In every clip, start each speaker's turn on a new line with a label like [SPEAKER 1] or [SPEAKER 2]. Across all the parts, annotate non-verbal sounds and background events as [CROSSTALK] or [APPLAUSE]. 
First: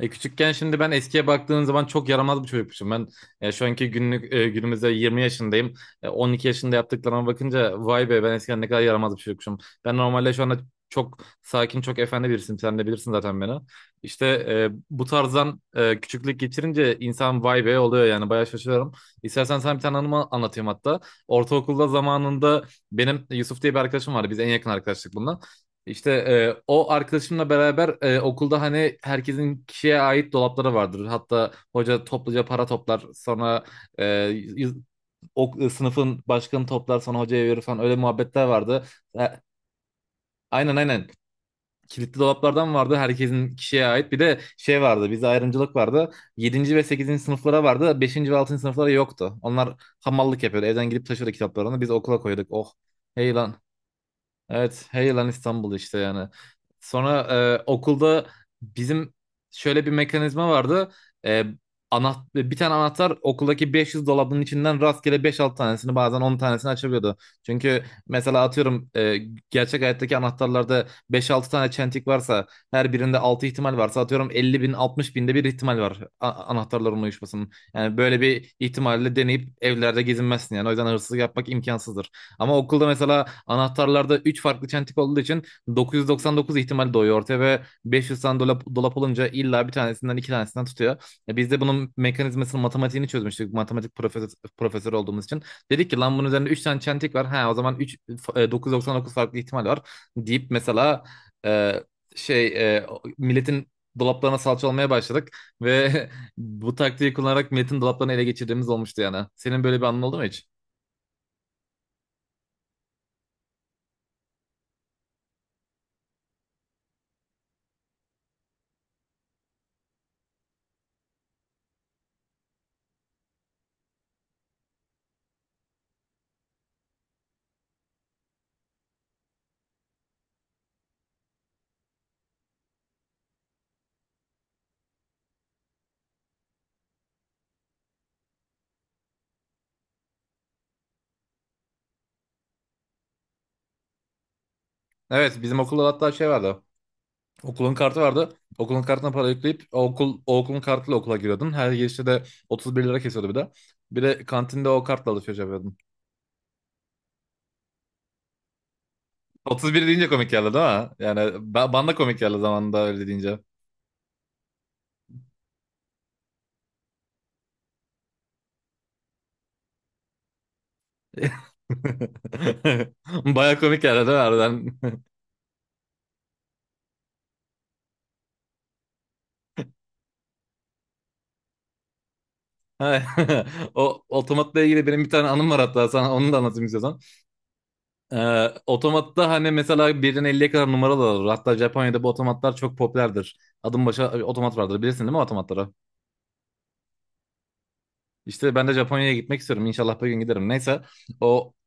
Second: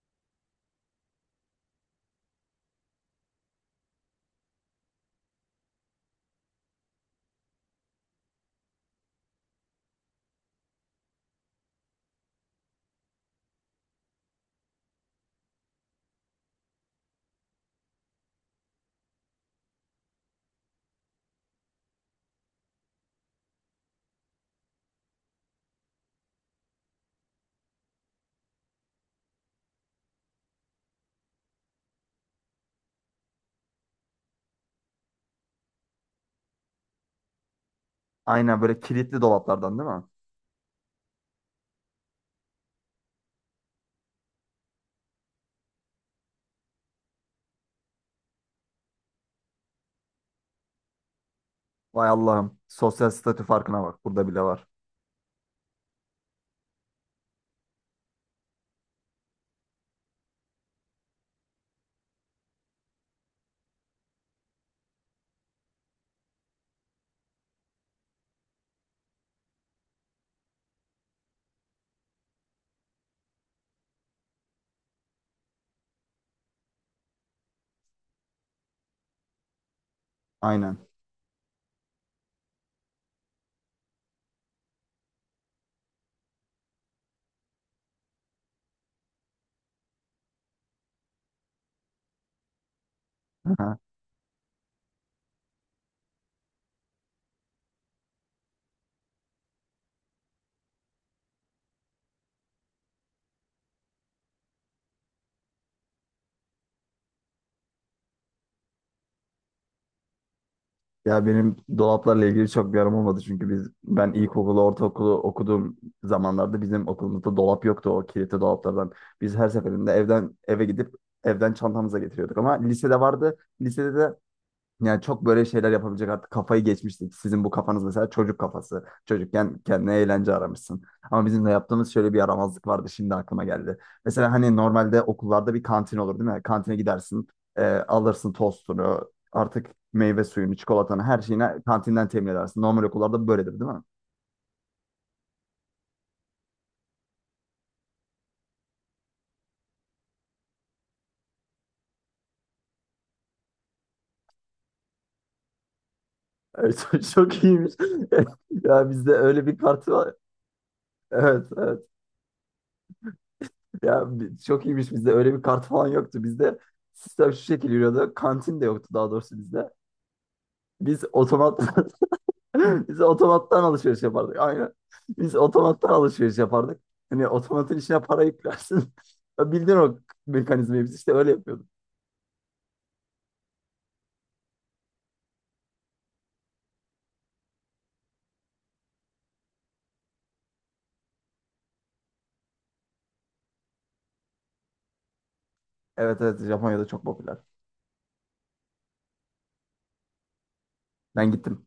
[SPEAKER 1] Küçükken şimdi ben eskiye baktığın zaman çok yaramaz bir çocukmuşum. Ben şu anki günlük günümüzde 20 yaşındayım. 12 yaşında yaptıklarıma bakınca vay be ben eskiden ne kadar yaramaz bir çocukmuşum. Ben normalde şu anda çok sakin, çok efendi birisiyim. Sen de bilirsin zaten beni. İşte bu tarzdan küçüklük geçirince insan vay be oluyor yani, bayağı şaşırıyorum. İstersen sana bir tane anımı anlatayım hatta. Ortaokulda zamanında benim Yusuf diye bir arkadaşım vardı. Biz en yakın arkadaşlık bununla. İşte o arkadaşımla beraber okulda hani herkesin kişiye ait dolapları vardır. Hatta hoca topluca para toplar, sonra e, yüz- sınıfın başkanı toplar sonra hocaya verir falan, öyle muhabbetler
[SPEAKER 2] Aynen böyle
[SPEAKER 1] vardı.
[SPEAKER 2] kilitli
[SPEAKER 1] E,
[SPEAKER 2] dolaplardan değil mi?
[SPEAKER 1] aynen aynen. Kilitli dolaplardan vardı, herkesin kişiye ait. Bir de şey vardı, bize ayrımcılık vardı. Yedinci ve sekizinci sınıflara vardı, beşinci ve 6. sınıflara yoktu. Onlar hamallık yapıyordu, evden gidip taşıyordu kitaplarını. Biz
[SPEAKER 2] Vay
[SPEAKER 1] okula koyduk.
[SPEAKER 2] Allah'ım.
[SPEAKER 1] Oh,
[SPEAKER 2] Sosyal
[SPEAKER 1] hey
[SPEAKER 2] statü
[SPEAKER 1] lan.
[SPEAKER 2] farkına bak. Burada bile var.
[SPEAKER 1] Evet, hey lan İstanbul işte yani. Sonra okulda bizim şöyle bir mekanizma vardı. E, Bir tane anahtar okuldaki 500 dolabının içinden rastgele 5-6 tanesini, bazen 10 tanesini açabiliyordu. Çünkü mesela atıyorum gerçek hayattaki anahtarlarda 5-6 tane çentik varsa, her birinde 6 ihtimal varsa, atıyorum 50 bin 60 binde bir ihtimal var anahtarların uyuşmasının. Yani böyle bir ihtimalle deneyip evlerde gezinmezsin yani. O
[SPEAKER 2] Aynen.
[SPEAKER 1] yüzden hırsızlık yapmak imkansızdır. Ama okulda mesela anahtarlarda 3 farklı çentik olduğu için 999 ihtimal doğuyor ortaya ve 500 tane dolap olunca illa bir tanesinden iki tanesinden tutuyor. Biz de bunun mekanizmasını matematiğini çözmüştük.
[SPEAKER 2] Aha.
[SPEAKER 1] Matematik profesör olduğumuz için. Dedik ki lan bunun üzerinde 3 tane çentik var. Ha, o zaman 3.999 farklı ihtimal var deyip mesela e, şey e, milletin dolaplarına salça olmaya başladık ve [LAUGHS] bu taktiği kullanarak milletin dolaplarını ele geçirdiğimiz olmuştu yani. Senin böyle bir anın oldu mu hiç?
[SPEAKER 2] Ya benim dolaplarla ilgili çok bir aram olmadı çünkü ben ilkokulu, ortaokulu okuduğum zamanlarda bizim okulumuzda dolap yoktu o kilitli dolaplardan. Biz her seferinde evden eve gidip evden çantamıza getiriyorduk ama lisede vardı. Lisede de yani çok böyle şeyler yapabilecek artık kafayı geçmiştik. Sizin bu kafanız mesela çocuk kafası. Çocukken kendine eğlence aramışsın. Ama bizim de yaptığımız şöyle bir yaramazlık vardı, şimdi aklıma geldi. Mesela hani normalde okullarda bir kantin olur değil mi? Kantine gidersin, alırsın tostunu, artık meyve suyunu, çikolatanı, her şeyini kantinden temin edersin. Normal okullarda böyledir değil mi?
[SPEAKER 1] Evet, bizim okulda hatta şey vardı. Okulun kartı vardı. Okulun kartına para yükleyip o okulun kartıyla okula giriyordun. Her girişte de 31 lira kesiyordu bir de. Bir de kantinde o kartla alışveriş yapıyordun.
[SPEAKER 2] Evet, [LAUGHS] çok iyiymiş. [LAUGHS] Ya bizde öyle bir
[SPEAKER 1] 31
[SPEAKER 2] parti
[SPEAKER 1] deyince
[SPEAKER 2] var.
[SPEAKER 1] komik geldi değil mi? Yani
[SPEAKER 2] Evet, evet.
[SPEAKER 1] bana da komik geldi zamanında öyle deyince.
[SPEAKER 2] Ya çok iyiymiş, bizde öyle bir kart falan yoktu. Bizde sistem şu şekilde yürüyordu. Kantin de yoktu daha doğrusu bizde. Biz otomattan [LAUGHS] biz
[SPEAKER 1] [LAUGHS] Baya
[SPEAKER 2] otomattan
[SPEAKER 1] komik geldi
[SPEAKER 2] alışveriş
[SPEAKER 1] değil mi
[SPEAKER 2] yapardık. Aynen.
[SPEAKER 1] harbiden? [LAUGHS]
[SPEAKER 2] Biz otomattan alışveriş yapardık. Hani otomatın içine para yüklersin. [LAUGHS] Ya, bildiğin o mekanizmayı biz işte öyle yapıyorduk.
[SPEAKER 1] Ha, [LAUGHS] o otomatla ilgili benim bir tane anım var hatta, sana onu da anlatayım istiyorsan. Otomatta hani mesela birden 50'ye kadar numaralar olur. Hatta Japonya'da bu otomatlar çok popülerdir. Adım başa otomat vardır, bilirsin değil mi otomatları?
[SPEAKER 2] Evet, evet, Japonya'da çok popüler.
[SPEAKER 1] İşte ben de Japonya'ya gitmek istiyorum. İnşallah bir gün giderim. Neyse
[SPEAKER 2] Ben
[SPEAKER 1] o
[SPEAKER 2] gittim.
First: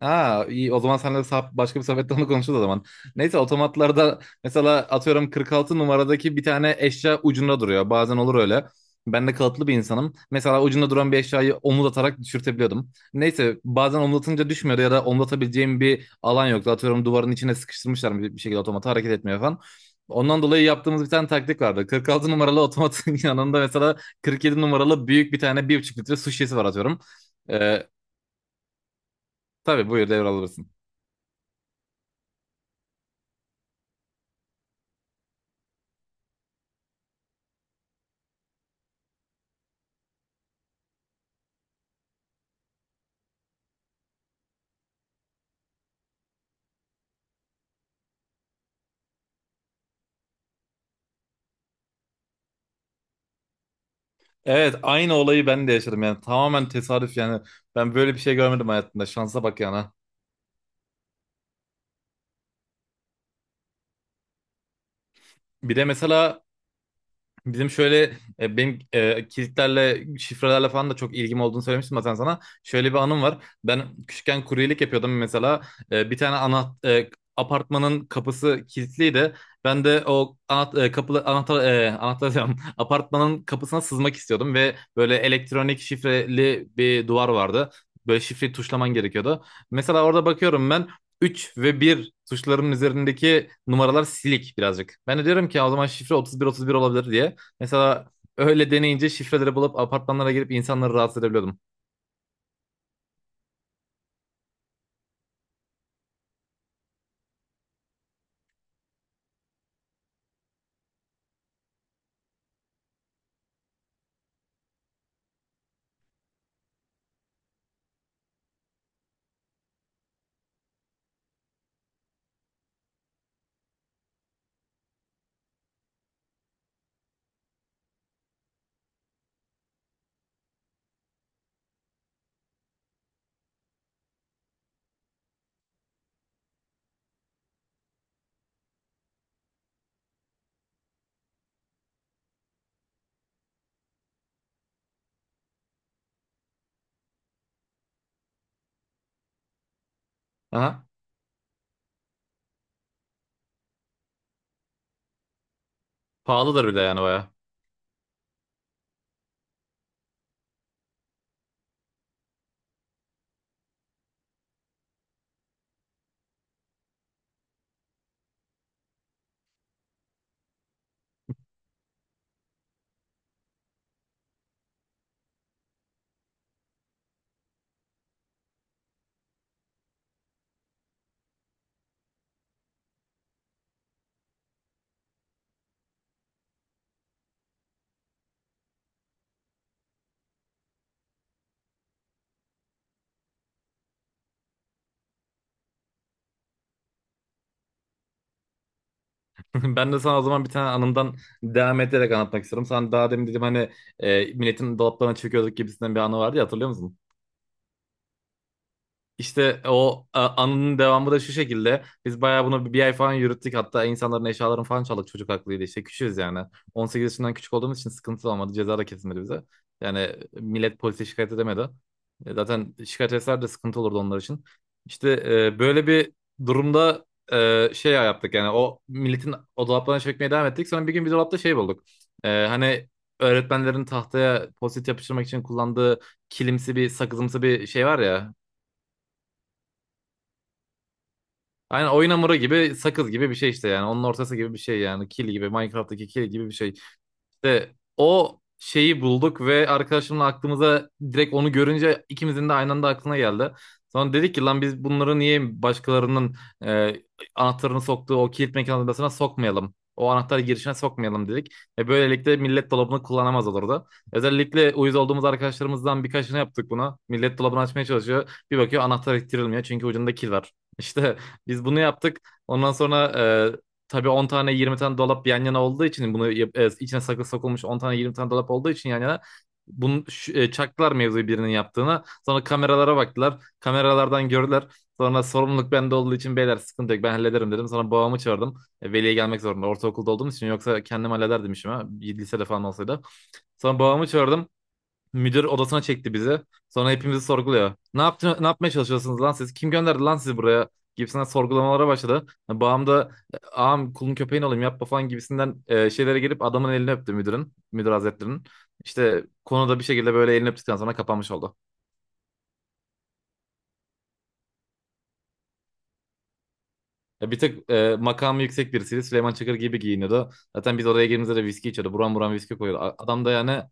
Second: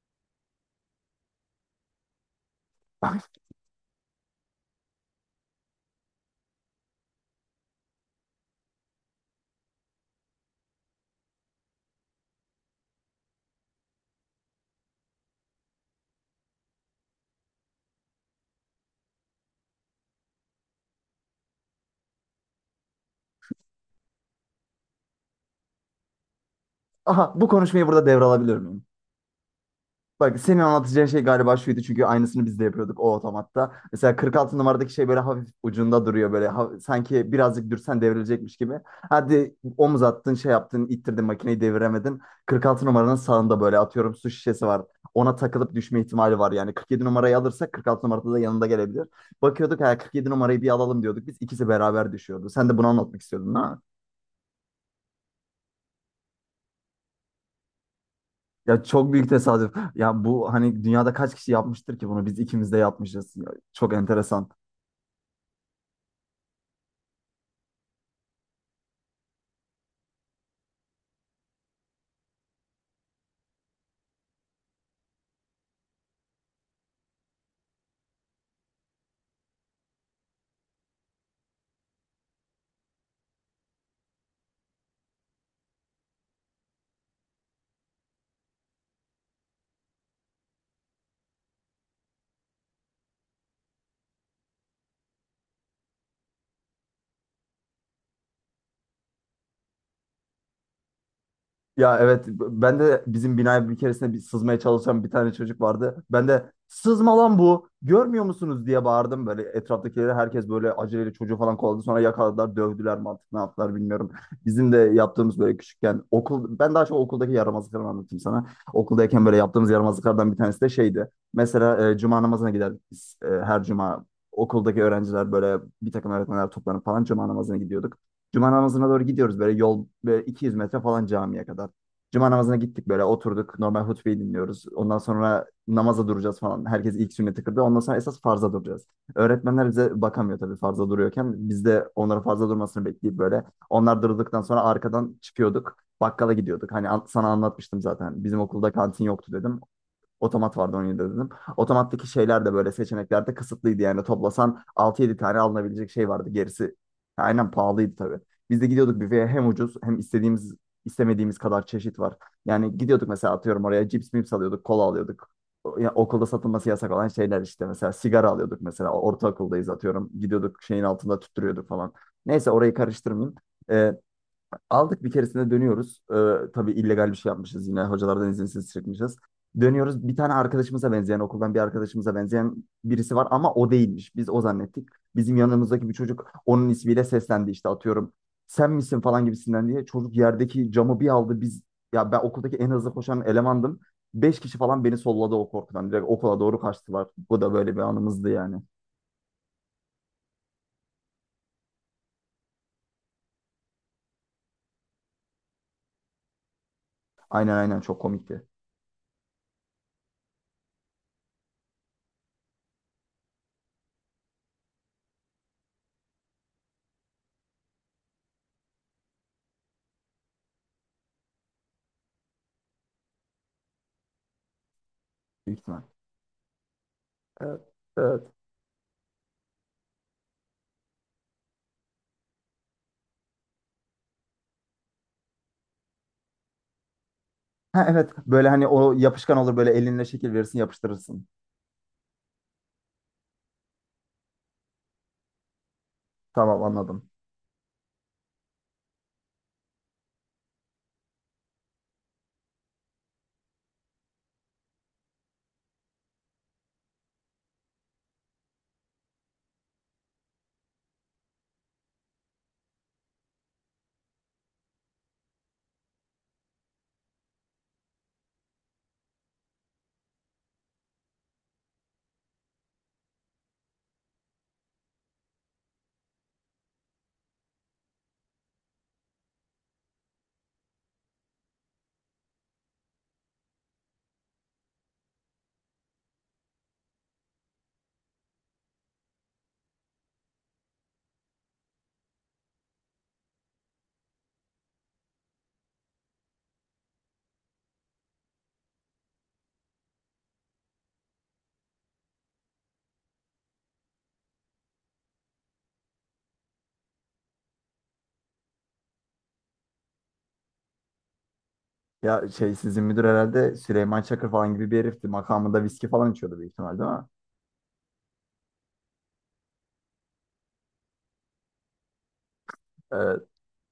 [SPEAKER 1] ha, iyi o zaman seninle başka bir sohbette onu konuşuruz o zaman.
[SPEAKER 2] [LAUGHS]
[SPEAKER 1] Neyse, otomatlarda mesela atıyorum 46 numaradaki bir tane eşya ucunda duruyor. Bazen olur öyle. Ben de kalıplı bir insanım. Mesela ucunda duran bir eşyayı omuz atarak düşürtebiliyordum. Neyse, bazen omuzatınca düşmüyordu ya da omuzatabileceğim bir alan yoktu. Atıyorum duvarın içine sıkıştırmışlar bir şekilde, otomatı hareket etmiyor falan. Ondan dolayı yaptığımız bir tane taktik vardı. 46 numaralı otomatın [LAUGHS] yanında mesela 47 numaralı büyük bir tane 1,5 litre su şişesi var atıyorum.
[SPEAKER 2] Aha, bu konuşmayı
[SPEAKER 1] Ee,
[SPEAKER 2] burada devralabilir miyim?
[SPEAKER 1] tabii, buyur
[SPEAKER 2] Bak, senin
[SPEAKER 1] devralabilirsin.
[SPEAKER 2] anlatacağın şey galiba şuydu çünkü aynısını biz de yapıyorduk o otomatta. Mesela 46 numaradaki şey böyle hafif ucunda duruyor, böyle sanki birazcık dürsen devrilecekmiş gibi. Hadi omuz attın, şey yaptın, ittirdin makineyi, deviremedin. 46 numaranın sağında böyle atıyorum su şişesi var. Ona takılıp düşme ihtimali var yani 47 numarayı alırsak 46 numarada da yanında gelebilir. Bakıyorduk, ha, 47 numarayı bir alalım diyorduk, biz ikisi beraber düşüyordu. Sen de bunu anlatmak istiyordun ha?
[SPEAKER 1] Evet, aynı olayı ben de yaşadım yani, tamamen tesadüf yani. Ben böyle bir şey görmedim
[SPEAKER 2] Ya
[SPEAKER 1] hayatımda,
[SPEAKER 2] çok büyük
[SPEAKER 1] şansa bak
[SPEAKER 2] tesadüf.
[SPEAKER 1] yani.
[SPEAKER 2] Ya bu hani dünyada kaç kişi yapmıştır ki bunu? Biz ikimiz de yapmışız. Ya, çok enteresan.
[SPEAKER 1] Bir de mesela bizim şöyle benim kilitlerle, şifrelerle falan da çok ilgim olduğunu söylemiştim zaten sana. Şöyle bir anım var. Ben küçükken kuryelik yapıyordum mesela. Bir tane apartmanın kapısı kilitliydi. Ben de o anahtar kapı anahtar anahtar diyorum. [LAUGHS] Apartmanın kapısına sızmak istiyordum ve böyle elektronik şifreli bir duvar vardı. Böyle şifreyi tuşlaman gerekiyordu. Mesela orada bakıyorum ben 3 ve bir tuşlarının üzerindeki numaralar silik birazcık. Ben de diyorum ki o zaman şifre 31-31 olabilir diye. Mesela öyle deneyince şifreleri bulup apartmanlara girip insanları rahatsız edebiliyordum.
[SPEAKER 2] Ya evet, ben de bizim binaya bir keresinde bir sızmaya çalışan bir tane çocuk vardı. Ben de sızma lan bu, görmüyor musunuz diye bağırdım böyle etraftakileri, herkes böyle aceleyle çocuğu falan kovaladı, sonra yakaladılar, dövdüler mi artık ne yaptılar bilmiyorum. Bizim de yaptığımız böyle küçükken okul, ben daha çok okuldaki yaramazlıkları anlatayım sana. Okuldayken böyle yaptığımız yaramazlıklardan bir tanesi de şeydi. Mesela cuma namazına giderdik biz, her cuma okuldaki öğrenciler böyle bir takım öğretmenler toplanıp falan cuma namazına gidiyorduk. Cuma namazına doğru gidiyoruz böyle, yol böyle 200 metre falan camiye kadar. Cuma namazına gittik, böyle oturduk, normal hutbeyi dinliyoruz. Ondan sonra namaza duracağız falan. Herkes ilk sünneti kırdı. Ondan sonra esas farza duracağız. Öğretmenler bize bakamıyor tabii farza duruyorken. Biz de onların farza durmasını bekleyip böyle. Onlar durduktan sonra arkadan çıkıyorduk. Bakkala gidiyorduk. Hani sana anlatmıştım zaten. Bizim okulda kantin yoktu dedim. Otomat vardı
[SPEAKER 1] Aha.
[SPEAKER 2] 17'de dedim. Otomattaki şeyler de böyle seçeneklerde kısıtlıydı yani. Toplasan altı yedi tane alınabilecek şey vardı.
[SPEAKER 1] Pahalıdır
[SPEAKER 2] Gerisi
[SPEAKER 1] bir de yani, baya.
[SPEAKER 2] aynen pahalıydı tabii. Biz de gidiyorduk büfeye, hem ucuz hem istediğimiz istemediğimiz kadar çeşit var. Yani gidiyorduk mesela atıyorum oraya, cips mips alıyorduk, kola alıyorduk. Ya okulda satılması yasak olan şeyler işte, mesela sigara alıyorduk mesela, ortaokuldayız atıyorum. Gidiyorduk şeyin altında tüttürüyorduk falan. Neyse orayı karıştırmayayım. Ee, Aldık bir keresinde, dönüyoruz. Tabii illegal bir şey yapmışız yine. Hocalardan izinsiz çıkmışız. Dönüyoruz. Bir tane arkadaşımıza benzeyen, okuldan bir arkadaşımıza benzeyen birisi var ama o değilmiş. Biz o zannettik. Bizim yanımızdaki bir çocuk onun ismiyle seslendi işte atıyorum. Sen misin falan gibisinden diye. Çocuk yerdeki camı bir aldı. Ya, ben okuldaki en hızlı koşan elemandım. Beş kişi falan beni solladı o korkudan. Direkt okula doğru kaçtılar. Bu da böyle bir anımızdı yani.
[SPEAKER 1] [LAUGHS] Ben de sana o zaman bir tane anımdan devam ederek anlatmak istiyorum. Sen daha demin dedim hani milletin dolaplarına çöküyorduk gibisinden bir anı vardı ya, hatırlıyor musun?
[SPEAKER 2] Aynen, aynen, çok komikti.
[SPEAKER 1] İşte o anının devamı da şu şekilde. Biz bayağı bunu bir ay falan yürüttük. Hatta insanların eşyalarını falan çaldık. Çocuk haklıydı, İşte küçüğüz yani. 18 yaşından küçük olduğumuz için sıkıntı olmadı, ceza da kesilmedi bize. Yani millet polise şikayet edemedi. Zaten şikayet etseler de sıkıntı olurdu onlar için. İşte
[SPEAKER 2] Büyük ihtimal.
[SPEAKER 1] böyle bir durumda
[SPEAKER 2] Evet.
[SPEAKER 1] şey
[SPEAKER 2] Evet.
[SPEAKER 1] yaptık yani. O milletin o dolaplarına çökmeye devam ettik. Sonra bir gün bir dolapta şey bulduk. Hani öğretmenlerin tahtaya post yapıştırmak için kullandığı kilimsi bir, sakızımsı bir
[SPEAKER 2] [LAUGHS] Ha
[SPEAKER 1] şey var
[SPEAKER 2] evet,
[SPEAKER 1] ya.
[SPEAKER 2] böyle hani o yapışkan olur, böyle elinle şekil verirsin, yapıştırırsın.
[SPEAKER 1] Aynen oyun hamuru gibi, sakız gibi bir şey işte yani. Onun ortası gibi bir şey yani. Kil gibi, Minecraft'taki kil gibi bir
[SPEAKER 2] Tamam,
[SPEAKER 1] şey.
[SPEAKER 2] anladım.
[SPEAKER 1] İşte o şeyi bulduk ve arkadaşımla aklımıza, direkt onu görünce ikimizin de aynı anda aklına geldi. Sonra dedik ki lan biz bunları niye başkalarının e, anahtarını soktuğu o kilit mekanizmasına sokmayalım, o anahtar girişine sokmayalım dedik. Ve böylelikle millet dolabını kullanamaz olurdu. Özellikle uyuz olduğumuz arkadaşlarımızdan birkaçını yaptık buna. Millet dolabını açmaya çalışıyor, bir bakıyor anahtar ittirilmiyor çünkü ucunda kil var. İşte [LAUGHS] biz bunu yaptık. Ondan sonra e, tabii 10 tane 20 tane dolap yan yana olduğu için içine saklı sokulmuş 10 tane 20 tane dolap olduğu için yan yana bunu çaktılar mevzuyu birinin yaptığına. Sonra kameralara baktılar, kameralardan gördüler. Sonra sorumluluk bende olduğu için, beyler sıkıntı yok ben hallederim dedim. Sonra babamı çağırdım. Veliye gelmek zorunda, ortaokulda olduğum için, yoksa kendim hallederdim işimi. Ha, lisede falan olsaydı. Sonra babamı çağırdım. Müdür odasına çekti bizi. Sonra hepimizi sorguluyor. Ne yaptın, ne yapmaya çalışıyorsunuz lan siz? Kim gönderdi lan sizi buraya gibisinden sorgulamalara başladı. Yani Bağım da "Ağam, kulun köpeğin olayım, yapma" falan gibisinden şeylere gelip adamın elini öptü müdürün, müdür hazretlerinin. İşte konuda bir şekilde böyle elini öptükten sonra kapanmış oldu.
[SPEAKER 2] Ya şey, sizin müdür herhalde Süleyman Çakır falan gibi bir herifti. Makamında viski falan içiyordu büyük ihtimal değil mi?
[SPEAKER 1] Ya bir tık makamı yüksek birisiydi. Süleyman Çakır gibi giyiniyordu. Zaten biz oraya girdiğimizde de viski içiyordu, buram buram viski koyuyordu. Adam
[SPEAKER 2] Ee,
[SPEAKER 1] da yani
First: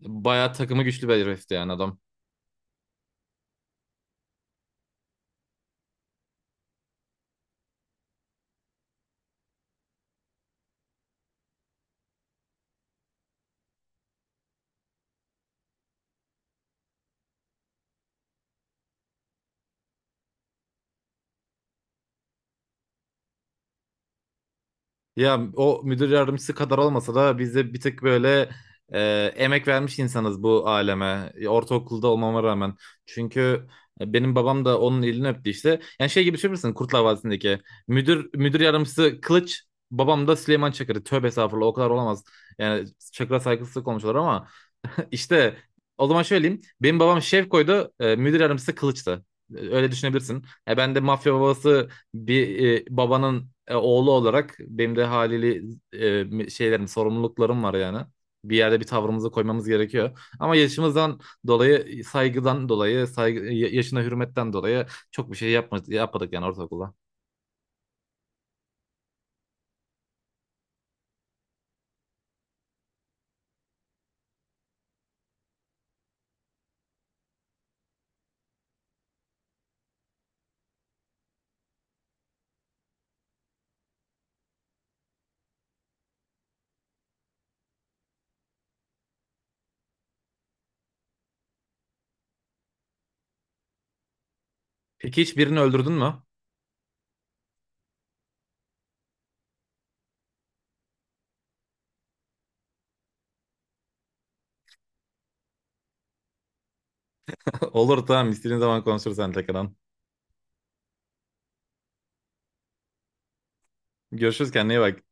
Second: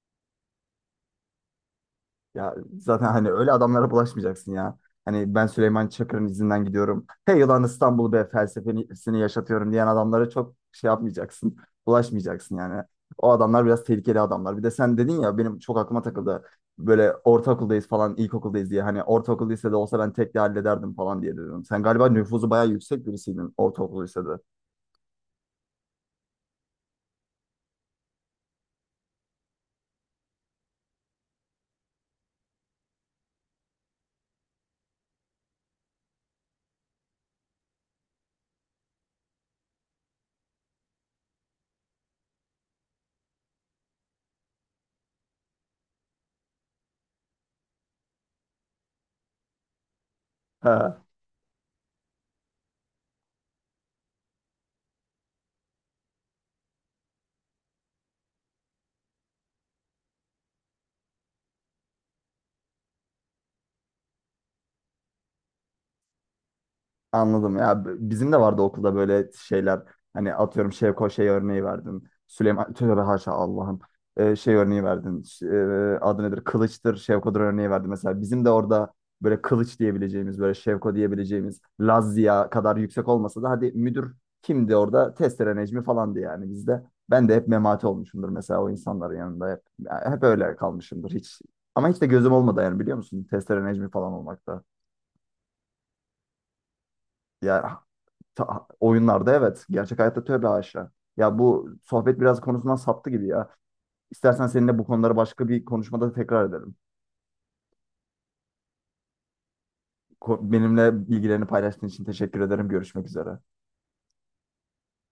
[SPEAKER 1] bayağı takımı güçlü bir herifti yani adam.
[SPEAKER 2] Ya zaten hani öyle adamlara bulaşmayacaksın ya. Hani ben Süleyman Çakır'ın izinden gidiyorum, Hey yılan İstanbul be felsefesini yaşatıyorum diyen adamlara çok şey yapmayacaksın. Bulaşmayacaksın yani. O adamlar biraz tehlikeli adamlar. Bir de sen dedin ya, benim çok aklıma takıldı. Böyle ortaokuldayız falan, ilkokuldayız diye. Hani ortaokul lisede olsa ben tek de hallederdim falan diye dedim. Sen galiba nüfuzu bayağı yüksek birisiydin ortaokul lisede.
[SPEAKER 1] Ya o müdür yardımcısı kadar olmasa da biz de bir tık böyle emek vermiş insanız bu aleme. Ortaokulda olmama rağmen. Çünkü benim babam da onun elini öptü işte. Yani şey gibi düşünür müsün, Kurtlar Vadisi'ndeki. Müdür yardımcısı Kılıç, babam da Süleyman Çakır'ı. Tövbe estağfurullah, o kadar olamaz. Yani Çakır'a saygısızlık olmuşlar ama işte o zaman şöyle diyeyim. Benim babam Şevko'ydu. Müdür yardımcısı Kılıç'tı. Öyle düşünebilirsin. Ben de
[SPEAKER 2] [LAUGHS]
[SPEAKER 1] mafya babası bir babanın oğlu olarak benim de haliyle şeylerim, sorumluluklarım var yani. Bir yerde bir tavrımızı koymamız gerekiyor. Ama yaşımızdan dolayı, saygıdan dolayı, saygı, yaşına hürmetten dolayı çok bir şey yapmadık yani ortaokulda.
[SPEAKER 2] Anladım. Bizim de vardı okulda böyle şeyler. Hani atıyorum Şevko şey örneği verdin. Süleyman, tövbe haşa Allah'ım. Şey örneği verdin. Adı nedir? Kılıç'tır, Şevko'dur örneği verdin. Mesela bizim de orada böyle Kılıç diyebileceğimiz, böyle Şevko diyebileceğimiz Lazia kadar yüksek olmasa da hadi müdür kimdi orada? Testere Necmi falandı yani bizde. Ben de hep memati olmuşumdur mesela o insanların yanında hep. Ya hep öyle kalmışımdır hiç. Ama hiç de gözüm olmadı yani, biliyor musun? Testere Necmi falan olmakta.
[SPEAKER 1] Peki hiç birini öldürdün mü?
[SPEAKER 2] Ya Oyunlarda evet. Gerçek hayatta tövbe haşa. Ya bu sohbet biraz konusundan saptı gibi ya. İstersen seninle bu konuları başka bir konuşmada tekrar edelim.
[SPEAKER 1] [LAUGHS] Olur, tamam, istediğin zaman konuşuruz sen tekrardan.
[SPEAKER 2] Benimle bilgilerini paylaştığın için teşekkür ederim. Görüşmek üzere.
[SPEAKER 1] Görüşürüz, kendine iyi bak.